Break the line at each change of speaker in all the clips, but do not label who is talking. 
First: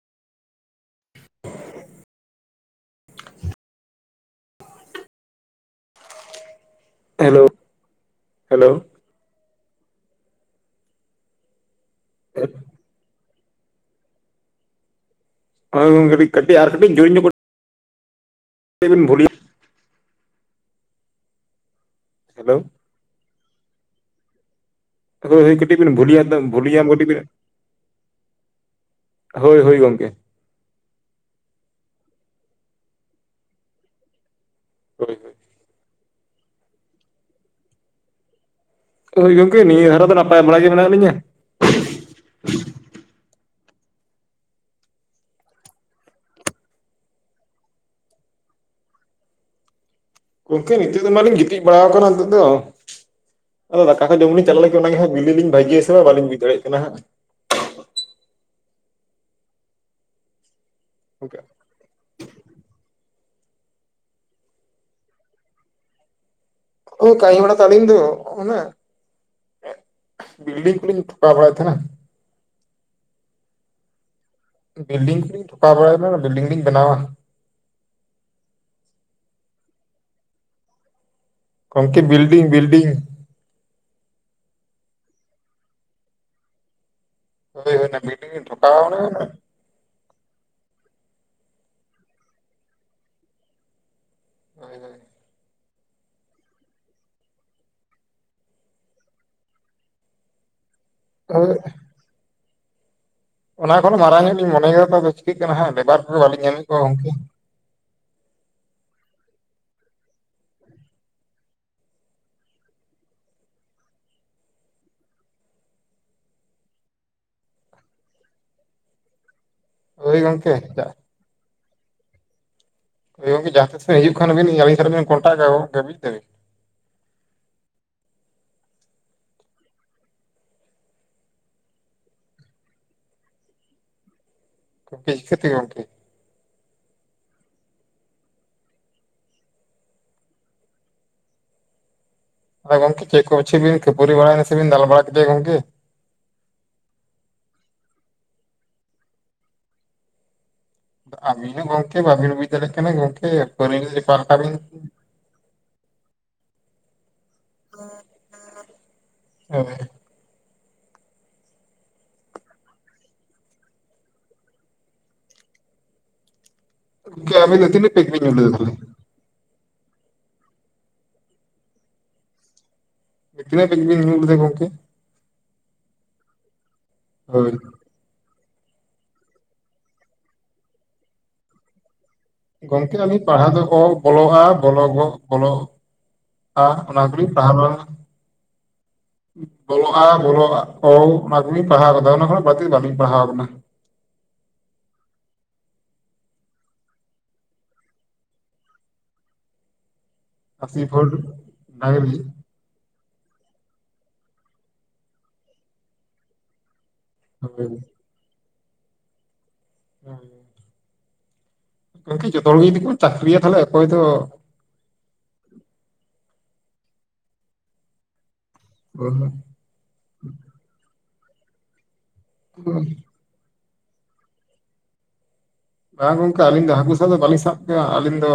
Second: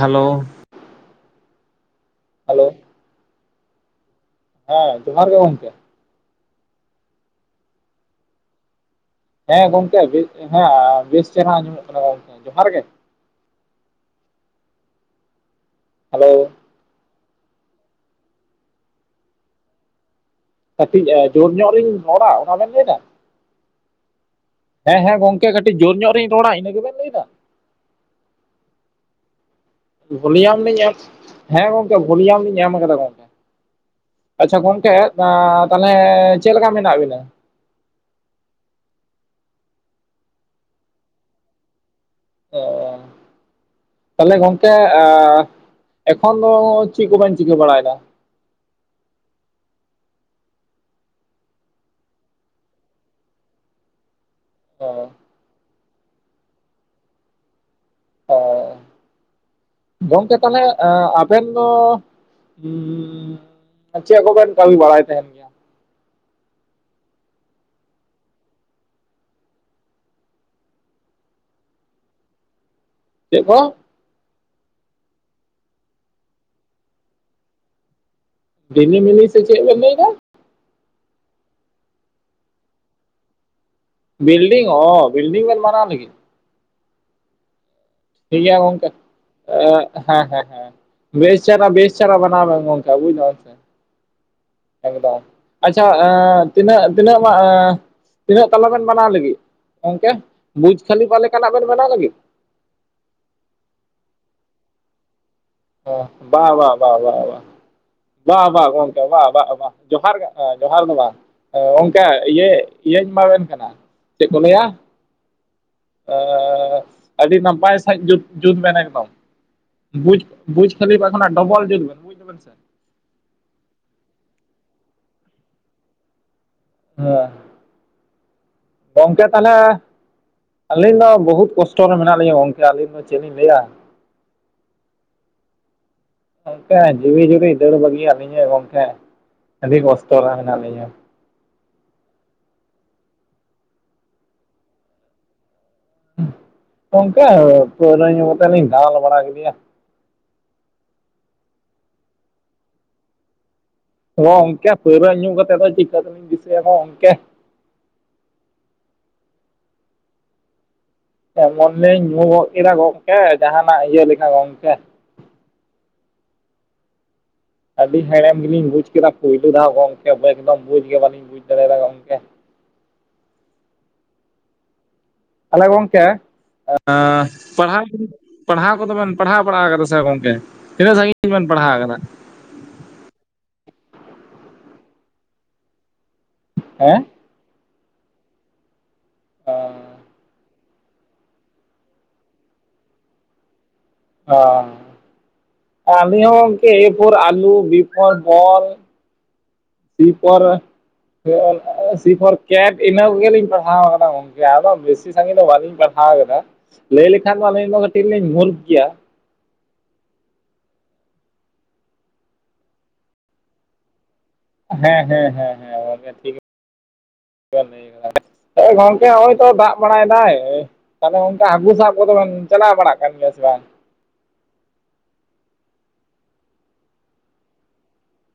Hello.
[inaudible]
Hello. ᱦᱮᱸ ᱡᱚᱦᱟᱨ ᱜᱮ ᱜᱚᱝᱠᱮ᱾
Hello, hello.
ᱦᱮᱸ ᱜᱚᱝᱠᱮ ᱵᱮᱥ ᱦᱮᱸ ᱵᱮᱥ ᱪᱮᱦᱨᱟ ᱟᱸᱡᱚᱢᱚᱜ ᱠᱟᱱᱟ ᱜᱚᱢᱠᱮ, ᱡᱚᱦᱟᱨ ᱜᱮ᱾
ᱦᱳᱭ ᱜᱚᱢᱠᱮ
ᱦᱮᱞᱳ
ᱠᱟᱴᱤᱡ ᱟᱨ ᱡᱟᱴᱤᱡ ᱡᱳᱨᱧᱚᱸᱜ ᱠᱟᱹ ᱴᱤᱡ ᱵᱤᱱ ᱵᱷᱩᱞᱤ
ᱠᱟᱹᱴᱤᱡ ᱟ ᱡᱳᱨ ᱧᱚᱜ ᱞᱤᱧ ᱨᱚᱲᱟ ᱚᱱᱟ
ᱦᱮᱞᱳ
ᱵᱮᱱ ᱞᱟᱹᱭ ᱫᱟ? ᱦᱮᱸ ᱦᱮᱸ
ᱦᱳᱭ
ᱜᱚᱝᱠᱮ
ᱦᱳᱭ ᱠᱟᱹᱴᱤᱡ
ᱠᱟᱴᱤᱡ
ᱵᱤᱱ
ᱡᱳᱨ ᱧᱚᱜ
ᱵᱷᱩᱞᱤᱭᱟ
ᱨᱤᱧ ᱨᱚᱲᱟ ᱤᱱᱟᱹ
ᱵᱷᱩᱞᱤᱭᱟᱢ
ᱜᱮᱵᱮᱱ
ᱠᱟᱹᱴᱤᱡ
ᱞᱟᱹᱭ
ᱵᱤᱱ
ᱫᱟ?
ᱦᱳᱭ ᱦᱳᱭ ᱜᱚᱝᱠᱮ᱾
ᱵᱷᱚᱞᱤᱭᱟᱢ ᱞᱤᱧ ᱮᱢ, ᱦᱮᱸ ᱜᱚᱝᱠᱮ ᱵᱷᱚᱞᱤᱭᱟᱢ ᱞᱤᱧ ᱮᱢ ᱠᱟᱫᱟ ᱜᱚᱝᱠᱮ᱾ ᱟᱪᱪᱷᱟ ᱜᱚᱝᱠᱮ
ᱦᱳᱭ ᱦᱳᱭ
ᱮᱸ ᱛᱟᱦᱚᱞᱮ ᱪᱮᱫ ᱞᱮᱠᱟ ᱢᱮᱱᱟᱜ ᱵᱤᱱᱟ?
ᱦᱳᱭ ᱜᱚᱝᱠᱮ ᱱᱤᱭᱟᱹ ᱫᱷᱟᱨᱟ ᱫᱚ ᱱᱟᱯᱟᱭ ᱵᱟᱲᱟ ᱜᱮ ᱢᱮᱱᱟᱜ ᱞᱤᱧᱟᱹ᱾
ᱚ᱾ ᱛᱟᱦᱚᱞᱮ ᱜᱚᱝᱠᱮ ᱟ ᱮᱠᱷᱚᱱ ᱫᱚ ᱪᱮᱫ ᱠᱚ ᱵᱮᱱ ᱪᱤᱠᱟᱹ ᱵᱟᱲᱟᱭᱫᱟ?
ᱜᱚᱢᱠᱮ ᱱᱤᱛᱚᱜ ᱫᱚ ᱢᱟᱞᱤᱧ ᱜᱤᱛᱤᱡ ᱵᱟᱲᱟᱣ ᱠᱟᱱᱟ ᱱᱤᱛᱚᱜ ᱫᱚ ᱟᱫᱚ ᱫᱟᱠᱟ ᱠᱚ ᱡᱚᱢ ᱞᱤᱧ ᱪᱟᱞᱟᱜ ᱞᱟᱹᱜᱤᱫ᱾ ᱟᱫᱚ ᱚᱱᱟᱜᱮ ᱦᱟᱸᱜ ᱵᱤᱞᱤ ᱞᱤᱧ ᱵᱷᱟᱹᱡᱤᱭᱟ ᱥᱮ ᱵᱟᱝ ᱵᱟᱞᱤᱧ ᱵᱩᱡᱽ ᱫᱟᱲᱮᱭᱟᱜ ᱠᱟᱱᱟ ᱦᱟᱸᱜ᱾
ᱚ ᱜᱚᱢᱠᱮ ᱛᱟᱦᱚᱞᱮ ᱟ ᱟᱵᱮᱱ ᱫᱚ ᱦᱩᱸᱻ ᱟ ᱪᱮᱫ ᱠᱚᱵᱮᱱ ᱠᱟᱹᱢᱤ ᱵᱟᱲᱟᱭ ᱛᱟᱦᱮᱸᱱ ᱜᱮᱭᱟ?
ᱳᱭ ᱠᱟᱹᱢᱤ ᱵᱟᱲᱟ ᱫᱚ ᱟᱹᱞᱤᱧ ᱫᱚ ᱚᱱᱟ ᱵᱤᱞᱰᱤᱝ ᱠᱚᱞᱤᱧ ᱴᱷᱚᱠᱟᱣ ᱵᱟᱲᱟᱭ ᱛᱟᱦᱮᱸᱱᱟ᱾
ᱪᱮᱫ ᱠᱚ?
ᱵᱤᱞᱰᱤᱝ ᱠᱚᱞᱤᱧ ᱴᱷᱚᱠᱟᱣ ᱵᱟᱲᱟᱭᱫᱟ ᱢᱟᱱᱮ ᱵᱤᱞᱰᱤᱝ ᱞᱤᱧ ᱵᱮᱱᱟᱣᱟ᱾
[unintelligible] ᱥᱮ ᱪᱮᱫ ᱵᱮᱱ ᱞᱟᱹᱭᱫᱟ?
ᱜᱚᱝᱠᱮ ᱵᱤᱞᱰᱤᱝ ᱵᱤᱞᱰᱤᱝ᱾
ᱵᱤᱞᱰᱤᱝ ᱚ, ᱵᱤᱞᱰᱤᱝ ᱵᱮᱱ ᱵᱟᱱᱟᱣ ᱞᱟᱹᱜᱤᱫ?
ᱦᱳᱭ ᱚᱱᱟ ᱵᱤᱞ
ᱴᱷᱤᱠ ᱜᱮᱭᱟ ᱜᱚᱝᱠᱮ᱾ ᱮᱸᱜ ᱦᱮᱸ ᱦᱮᱸ ᱦᱮᱸ ᱵᱮᱥ ᱪᱮᱦᱨᱟ ᱵᱮᱥ ᱪᱮᱦᱨᱟ ᱵᱟᱱᱟᱣ ᱵᱮᱱ ᱜᱚᱢᱠᱮ ᱵᱩᱡᱽ ᱫᱟᱢ ᱥᱮ᱾
ᱦᱳᱭ
ᱮᱠᱫᱚᱢ᱾ ᱟᱪᱪᱷᱟ ᱟ ᱛᱤᱱᱟᱹᱜ- ᱛᱤᱱᱟᱹᱜ ᱢᱟ ᱛᱤᱱᱟᱹᱜ ᱛᱟᱞᱟ ᱵᱮᱱ ᱵᱟᱱᱟᱣ ᱞᱟᱹᱜᱤᱫ ᱜᱚᱝᱠᱮ? ᱵᱩᱨᱡ ᱠᱷᱟᱹᱞᱤᱯᱟ
ᱦᱳᱭ
ᱞᱮᱠᱟᱱᱟᱜ ᱵᱮᱱ ᱵᱮᱱᱟᱣ ᱞᱟᱹᱜᱤᱫ?
ᱚᱱᱟ ᱠᱷᱚᱱ ᱦᱚᱸ ᱢᱟᱨᱟᱝ ᱧᱚᱜ ᱞᱤᱧ ᱢᱚᱱᱮᱭ ᱠᱟᱫᱟ ᱛᱚ ᱟᱫᱚ ᱪᱤᱠᱟᱹᱜ ᱠᱟᱱᱟ ᱦᱟᱸᱜ ᱞᱮᱵᱟᱨ ᱠᱚᱜᱮ ᱵᱟᱹᱞᱤᱧ
ᱵᱟ
ᱧᱟᱢᱮᱫ
ᱵᱟ
ᱠᱚᱣᱟ
ᱵᱟ
ᱜᱚᱝᱠᱮ᱾
ᱵᱟ ᱵᱟ ᱵᱟ ᱵᱟ ᱜᱚᱢᱠᱮ ᱵᱟ ᱵᱟ ᱵᱟ ᱡᱚᱦᱟᱨ ᱜᱮ ᱡᱚᱦᱟᱨ ᱫᱚ ᱵᱟᱝ ᱚ ᱜᱚᱝᱠᱮ ᱤᱭᱟᱹ ᱤᱭᱟᱹᱧ ᱮᱢᱟᱵᱮᱱ ᱠᱟᱱᱟ ᱪᱮᱫ ᱠᱚ ᱞᱟᱹᱭᱟ ᱟᱻ ᱟᱹᱰᱤ ᱱᱟᱯᱟᱭ ᱥᱟᱺᱦᱤᱡ ᱡᱩᱛ ᱡᱩᱛ ᱵᱮᱱ ᱮᱠᱫᱚᱢ᱾
ᱦᱳᱭ
ᱵᱩᱡ
ᱜᱚᱝᱠᱮ
ᱵᱩᱨᱡ ᱠᱷᱟᱞᱤᱯᱷᱟ ᱠᱷᱚᱱᱟᱜ ᱰᱚᱵᱚᱞ ᱡᱩᱞᱵᱮᱱ ᱵᱩᱡ ᱫᱟᱵᱮᱱ ᱥᱮ?
ᱦᱳᱭ ᱜᱚᱝᱠᱮ ᱡᱟᱦᱟᱸ ᱛᱤᱥ ᱵᱮᱱ ᱦᱤᱡᱩᱜ ᱠᱷᱟᱱᱵᱤᱱ ᱟᱹᱞᱤᱧ ᱥᱮᱫ ᱨᱮ ᱵᱮᱱ ᱠᱚᱱᱴᱟᱠᱟ ᱵᱩᱡ ᱫᱟᱹᱵᱤᱱ?
ᱦᱮᱸ, ᱜᱚᱝᱠᱮ ᱛᱟᱦᱚᱞᱮ ᱟᱹᱞᱤᱧ ᱫᱚ ᱵᱚᱦᱩᱛ ᱠᱚᱥᱴᱚ ᱨᱮ ᱢᱮᱱᱟᱜ ᱞᱤᱧᱟ ᱜᱚᱢᱠᱮ ᱟᱹᱞᱤᱧ ᱫᱚ ᱪᱮᱫ ᱞᱤᱧ ᱞᱟᱹᱭᱟ?
[unintelligible] ᱛᱮ ᱜᱚᱝᱠᱮ?
ᱜᱚᱝᱠᱮ ᱡᱤᱣᱤ ᱡᱩᱨᱤ ᱫᱟᱹᱲ ᱵᱟᱹᱜᱤᱭᱟᱫ ᱞᱤᱧᱟᱭ ᱜᱚᱝᱠᱮ᱾ ᱟᱹᱰᱤ ᱠᱚᱥᱴᱚ ᱨᱮ ᱢᱮᱱᱟᱜ ᱞᱤᱧᱟ ᱾
ᱟᱫᱚ ᱜᱚᱢᱠᱮ ᱪᱮᱫ ᱠᱚ ᱯᱟᱪᱷᱮ ᱠᱷᱟᱹᱯᱟᱨᱤ ᱵᱟᱲᱟᱭᱱᱟ ᱥᱮ ᱵᱤᱱ ᱫᱟᱞ ᱵᱟᱲᱟ ᱠᱮᱫᱮᱭᱟ ᱜᱚᱢᱠᱮ?
ᱜᱚᱝᱠᱮ ᱯᱟᱹᱣᱨᱟᱹ ᱧᱩ ᱠᱟᱛᱮ ᱞᱤᱧ ᱫᱟᱞ ᱵᱟᱲᱟ ᱠᱮᱫᱮᱭᱟ ᱾
ᱟᱫᱚ ᱟᱹᱵᱤᱱ ᱦᱚᱸ ᱜᱚᱝᱠᱮ ᱵᱟᱹᱵᱤᱱ ᱵᱩᱡ ᱫᱟᱲᱮᱜ ᱠᱟᱱᱟ ᱜᱚᱢᱠᱮ ᱯᱟᱹᱣᱨᱟᱹ ᱧᱩ ᱠᱟᱛᱮ
ᱦᱚᱸ ᱜᱚᱝᱠᱮ ᱯᱟᱹᱣᱨᱟᱹ ᱧᱩ ᱠᱟᱛᱮᱫ ᱫᱚ ᱪᱤᱠᱟᱹ ᱛᱮᱞᱤᱧ ᱫᱤᱥᱟᱹᱭᱟ ᱟᱫᱚ ᱜᱚᱝᱠᱮ?
[unintelligible]
ᱮᱢᱚᱱ ᱞᱤᱧ ᱧᱩ ᱜᱚᱫ ᱠᱮᱫᱟ ᱜᱚᱢᱠᱮ ᱡᱟᱦᱟᱸᱱᱟᱜ ᱤᱭᱟᱹ ᱞᱮᱠᱟ ᱜᱚᱢᱠᱮ ᱾
[unintelligible]
ᱟᱹᱰᱤ
ᱧᱩ
ᱦᱮᱲᱮᱢ
ᱞᱮᱫᱟ
ᱜᱮᱞᱤᱧ
ᱛᱟᱦᱚᱞᱮ
ᱵᱩᱡ ᱠᱮᱫᱟ ᱯᱩᱭᱭᱞᱩ ᱫᱷᱟᱣ ᱜᱚᱢᱠᱮ ᱮᱠᱫᱚᱢ ᱵᱩᱡ ᱜᱮ ᱵᱟᱹᱞᱤᱧ ᱵᱩᱡ ᱫᱟᱲᱮᱭᱟᱫᱟ ᱜᱚᱝᱠᱮ ᱾
[unintelligible] ᱵᱮ ᱵᱤᱧ [unintelligible] ᱜᱚᱢᱠᱮ
ᱛᱟᱦᱞᱮ ᱜᱚᱝᱠᱮ ᱟᱸᱻ
ᱦᱳᱭ
ᱯᱟᱲᱦᱟᱣ ᱠᱚᱫᱚ ᱯᱟᱲᱦᱟᱣ ᱠᱚᱫᱚ ᱵᱮᱱ ᱯᱟᱲᱦᱟᱣ ᱵᱟᱲᱟ ᱠᱟᱫᱟ ᱥᱮ ᱜᱚᱝᱠᱮ ᱛᱤᱱᱟᱹᱜ ᱥᱟᱺᱜᱤᱧ ᱵᱮᱱ ᱯᱟᱲᱦᱟᱣ ᱟᱠᱟᱱᱟ?
ᱜᱚᱝᱠᱮ ᱟᱹᱞᱤᱧ ᱯᱟᱲᱦᱟᱣ ᱫᱚ ᱚᱞ ᱵᱚᱞᱚᱜᱼᱟ ᱵᱚᱞᱚ ᱜᱚᱜ ᱵᱚᱞᱚ [unintelligible] ᱚᱱᱟ
ᱦᱮᱸ
ᱫᱚᱞᱤᱧ ᱯᱟᱲᱦᱟᱣᱟ ᱾ ᱵᱚᱞᱚᱜᱼᱟ ᱵᱚᱞᱚᱜᱼᱟ ᱚᱱᱟ ᱠᱚᱜᱮᱧ ᱯᱟᱲᱦᱟᱣ ᱠᱟᱫᱟ ᱚᱱᱟ ᱠᱷᱚᱱ ᱵᱟᱹᱲᱛᱤ ᱵᱟᱹᱞᱤᱧ ᱯᱟᱲᱦᱟᱣ ᱟᱠᱟᱱᱟ ᱾
ᱚ ᱟᱹᱞᱤᱧ ᱦᱚᱸ ᱜᱚᱝᱠᱮ ᱮ ᱯᱷᱳᱨ ᱟᱞᱩ B four ball C for
ᱟᱥᱤ ᱵᱷᱳᱨ
[unintelligible] ᱥᱤ
ᱰᱟᱝᱨᱤ
ᱯᱚᱨ ᱠᱮᱴ ᱤᱱᱟᱹ ᱠᱚᱜᱮᱞᱤᱧ ᱯᱟᱲᱦᱟᱣ ᱟᱠᱟᱫᱟ ᱜᱚᱝᱠᱮ ᱟᱫᱚ ᱵᱮᱥᱤ ᱥᱟᱺᱜᱤᱧ ᱫᱚ ᱵᱟᱹᱞᱤᱧ ᱯᱟᱲᱦᱟᱣ ᱟᱠᱟᱫᱟ ᱾ ᱞᱟᱹᱭ ᱞᱮᱠᱷᱟᱱ ᱫᱚ
ᱦᱳᱭ
ᱟᱹᱞᱤᱧ ᱫᱚ ᱠᱟᱹᱴᱤᱡ ᱞᱤᱧ ᱢᱩᱨᱠᱷ ᱜᱮᱭᱟ ᱾
ᱦᱮᱸ ᱾ ᱜᱚᱝᱠᱮ ᱡᱚᱛᱚ ᱦᱚᱲ ᱜᱮ ᱡᱩᱫᱤ ᱵᱚᱱ ᱪᱟᱹᱠᱨᱤᱭᱟ ᱛᱟᱦᱞᱮ ᱚᱠᱚᱭ ᱫᱚ
ᱦᱮᱸ ᱦᱮᱸ ᱦᱮᱸ ᱦᱮᱸᱜᱚᱝᱠᱮ ᱴᱷᱤᱠ [unintelligible] ᱦᱮᱸ ᱜᱚᱢᱠᱮ ᱱᱚᱜᱼᱚᱭ ᱛᱚ ᱫᱟᱜ ᱵᱟᱲᱟᱭᱮᱫᱟᱭ ᱛᱟᱦᱚᱞᱮ ᱜᱚᱝᱠᱮ ᱦᱟᱹᱠᱩ ᱥᱟᱵ ᱠᱚᱫᱚᱵᱮᱱ ᱪᱟᱞᱟᱣ ᱵᱟᱲᱟᱜ ᱠᱟᱱ ᱜᱮᱭᱟ ᱥᱮ ᱵᱟᱝ ᱾
ᱵᱟᱝ ᱜᱚᱝᱠᱮ ᱟᱹᱞᱤᱧ ᱫᱚ ᱦᱟᱹᱠᱩ ᱥᱟᱵ ᱫᱚ ᱵᱟᱹᱞᱤᱧ ᱥᱟᱵ ᱠᱚᱣᱟ ᱟᱹᱞᱤᱧ ᱫᱚ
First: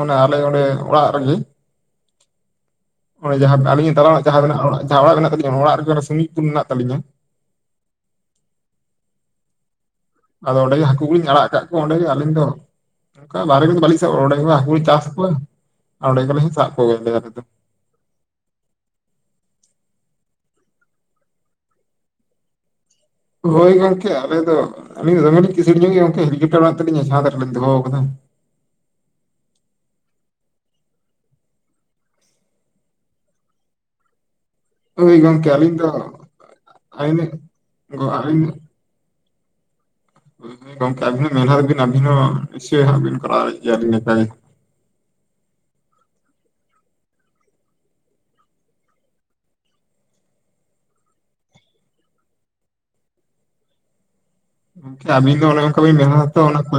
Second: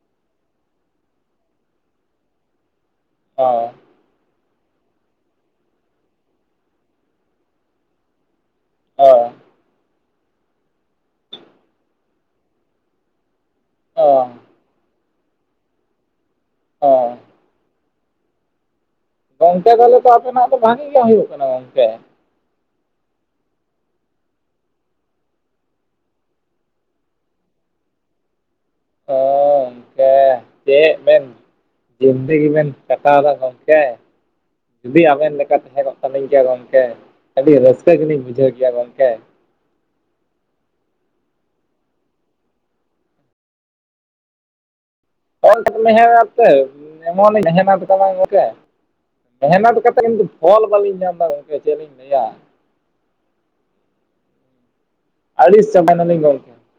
ᱚᱱᱮ ᱟᱞᱮ ᱚᱸᱰᱮ ᱚᱲᱟᱜ ᱨᱮᱜᱮ ᱾
[inaudible]
ᱚᱱᱮ ᱡᱟᱦᱟᱸ ᱟᱹᱞᱤᱧ ᱛᱟᱞᱟ ᱨᱮᱱᱟᱜ ᱡᱟᱦᱟᱸᱟᱜ ᱚᱲᱟᱜ ᱢᱮᱱᱟᱜ ᱛᱟᱹᱞᱤᱧᱟ ᱚᱱᱟ ᱚᱲᱟᱜ ᱨᱮᱜᱮ ᱥᱩᱢᱤᱝᱯᱩᱨ ᱢᱮᱱᱟᱜ ᱛᱟᱹᱞᱤᱧᱟ ᱾
ᱚᱻ
ᱟᱫᱚ ᱚᱸᱰᱮ ᱜᱮ ᱦᱟᱹᱠᱩ ᱠᱚᱞᱤᱧ ᱟᱲᱟᱜ ᱟᱠᱟᱫ ᱠᱚᱣᱟ ᱚᱸᱰᱮ ᱜᱮ ᱟᱹᱞᱤᱧ ᱫᱚ ᱾ ᱚᱱᱠᱟ ᱵᱟᱦᱨᱮ ᱫᱚ ᱵᱟᱹᱞᱤᱧ ᱥᱟᱵ
ᱚ
ᱚᱸᱰᱮ ᱦᱟᱹᱠᱩ ᱞᱮ ᱪᱟᱥ ᱠᱚᱣᱟ ᱟᱨ ᱚᱸᱰᱮ ᱜᱮᱞᱮ ᱥᱟᱵ ᱠᱚᱜᱮᱭᱟᱞ
ᱚ
ᱟᱞᱮ ᱫᱚ ᱾
ᱜᱚᱢᱠᱮ ᱛᱟᱦᱚᱞᱮ ᱛᱚ ᱟᱯᱮᱱᱟᱜ ᱫᱚ ᱵᱷᱟᱹᱜᱤ ᱜᱮ ᱦᱩᱭᱩᱜ ᱠᱟᱱᱟ ᱜᱚᱝᱠᱮ ᱾
ᱦᱳᱭ ᱜᱚᱝᱠᱮ ᱟᱞᱮ ᱫᱚ ᱟᱹᱞᱤᱧ ᱫᱚ ᱫᱚᱢᱮ ᱞᱤᱧ ᱠᱤᱥᱟᱹᱬ ᱧᱚᱜ ᱜᱮ ᱜᱚᱝᱠᱮ ᱦᱮᱞᱤᱠᱯᱴᱟᱨ ᱢᱮᱱᱟᱜ ᱛᱟᱹᱞᱤᱧᱟ ᱪᱷᱟᱛ ᱨᱮᱞᱤᱧ ᱫᱚᱦᱚ ᱟᱠᱟᱫᱟ ᱾
ᱚᱻ [unintelligible] ᱦᱮᱸ ᱪᱮᱫ ᱵᱮᱱ ᱡᱤᱱᱫᱮᱜᱤ ᱵᱮᱱ ᱠᱟᱴᱟᱣ ᱮᱫᱟ ᱜᱚᱢᱠᱮ ᱾ ᱡᱩᱫᱤ
ᱦᱳᱭ
ᱟᱵᱮᱱ
ᱜᱚᱝᱠᱮ
ᱞᱮᱠᱟ
ᱟᱹᱞᱤᱧ
ᱛᱟᱦᱮᱸ
ᱫᱚ
ᱠᱚᱜ ᱥᱟᱱᱟᱹᱧ ᱠᱮᱭᱟ ᱜᱚᱢᱠᱮ
ᱟᱭᱱᱮ
ᱟᱹᱰᱤ ᱨᱟᱹᱥᱠᱟᱹ
ᱜᱚ
ᱜᱮᱞᱤᱧ
ᱟᱹᱞᱤᱧ
ᱵᱩᱡᱷᱟᱹᱣ ᱠᱮᱭᱟ ᱜᱚᱢᱠᱮ ᱾
ᱜᱚᱢᱠᱮ [unintelligible] ᱤᱱᱟᱹ ᱠᱷᱟᱡ ᱾
[unintelligible] ᱵᱟᱝ ᱜᱚᱢᱠᱮ ᱢᱮᱦᱱᱚᱛ ᱠᱟᱛᱮᱫ ᱠᱤᱱᱛᱩ ᱚᱞ ᱵᱟᱹᱞᱤᱧ ᱜᱟᱱ ᱮᱫᱟ ᱜᱚᱢᱠᱮ ᱪᱮᱫ ᱞᱤᱧ ᱞᱟᱹᱭᱟ ᱾
ᱜᱚᱝᱠᱮ ᱟᱹᱵᱤᱱ ᱫᱚ ᱚᱱᱮ
ᱟᱹᱲᱤᱥ ᱪᱟᱵᱟᱭ
ᱵᱤᱱ
ᱱᱟᱞᱤᱧ
ᱢᱮᱱᱟ
ᱜᱚᱝᱠᱮ
ᱚᱱᱟ ᱠᱚ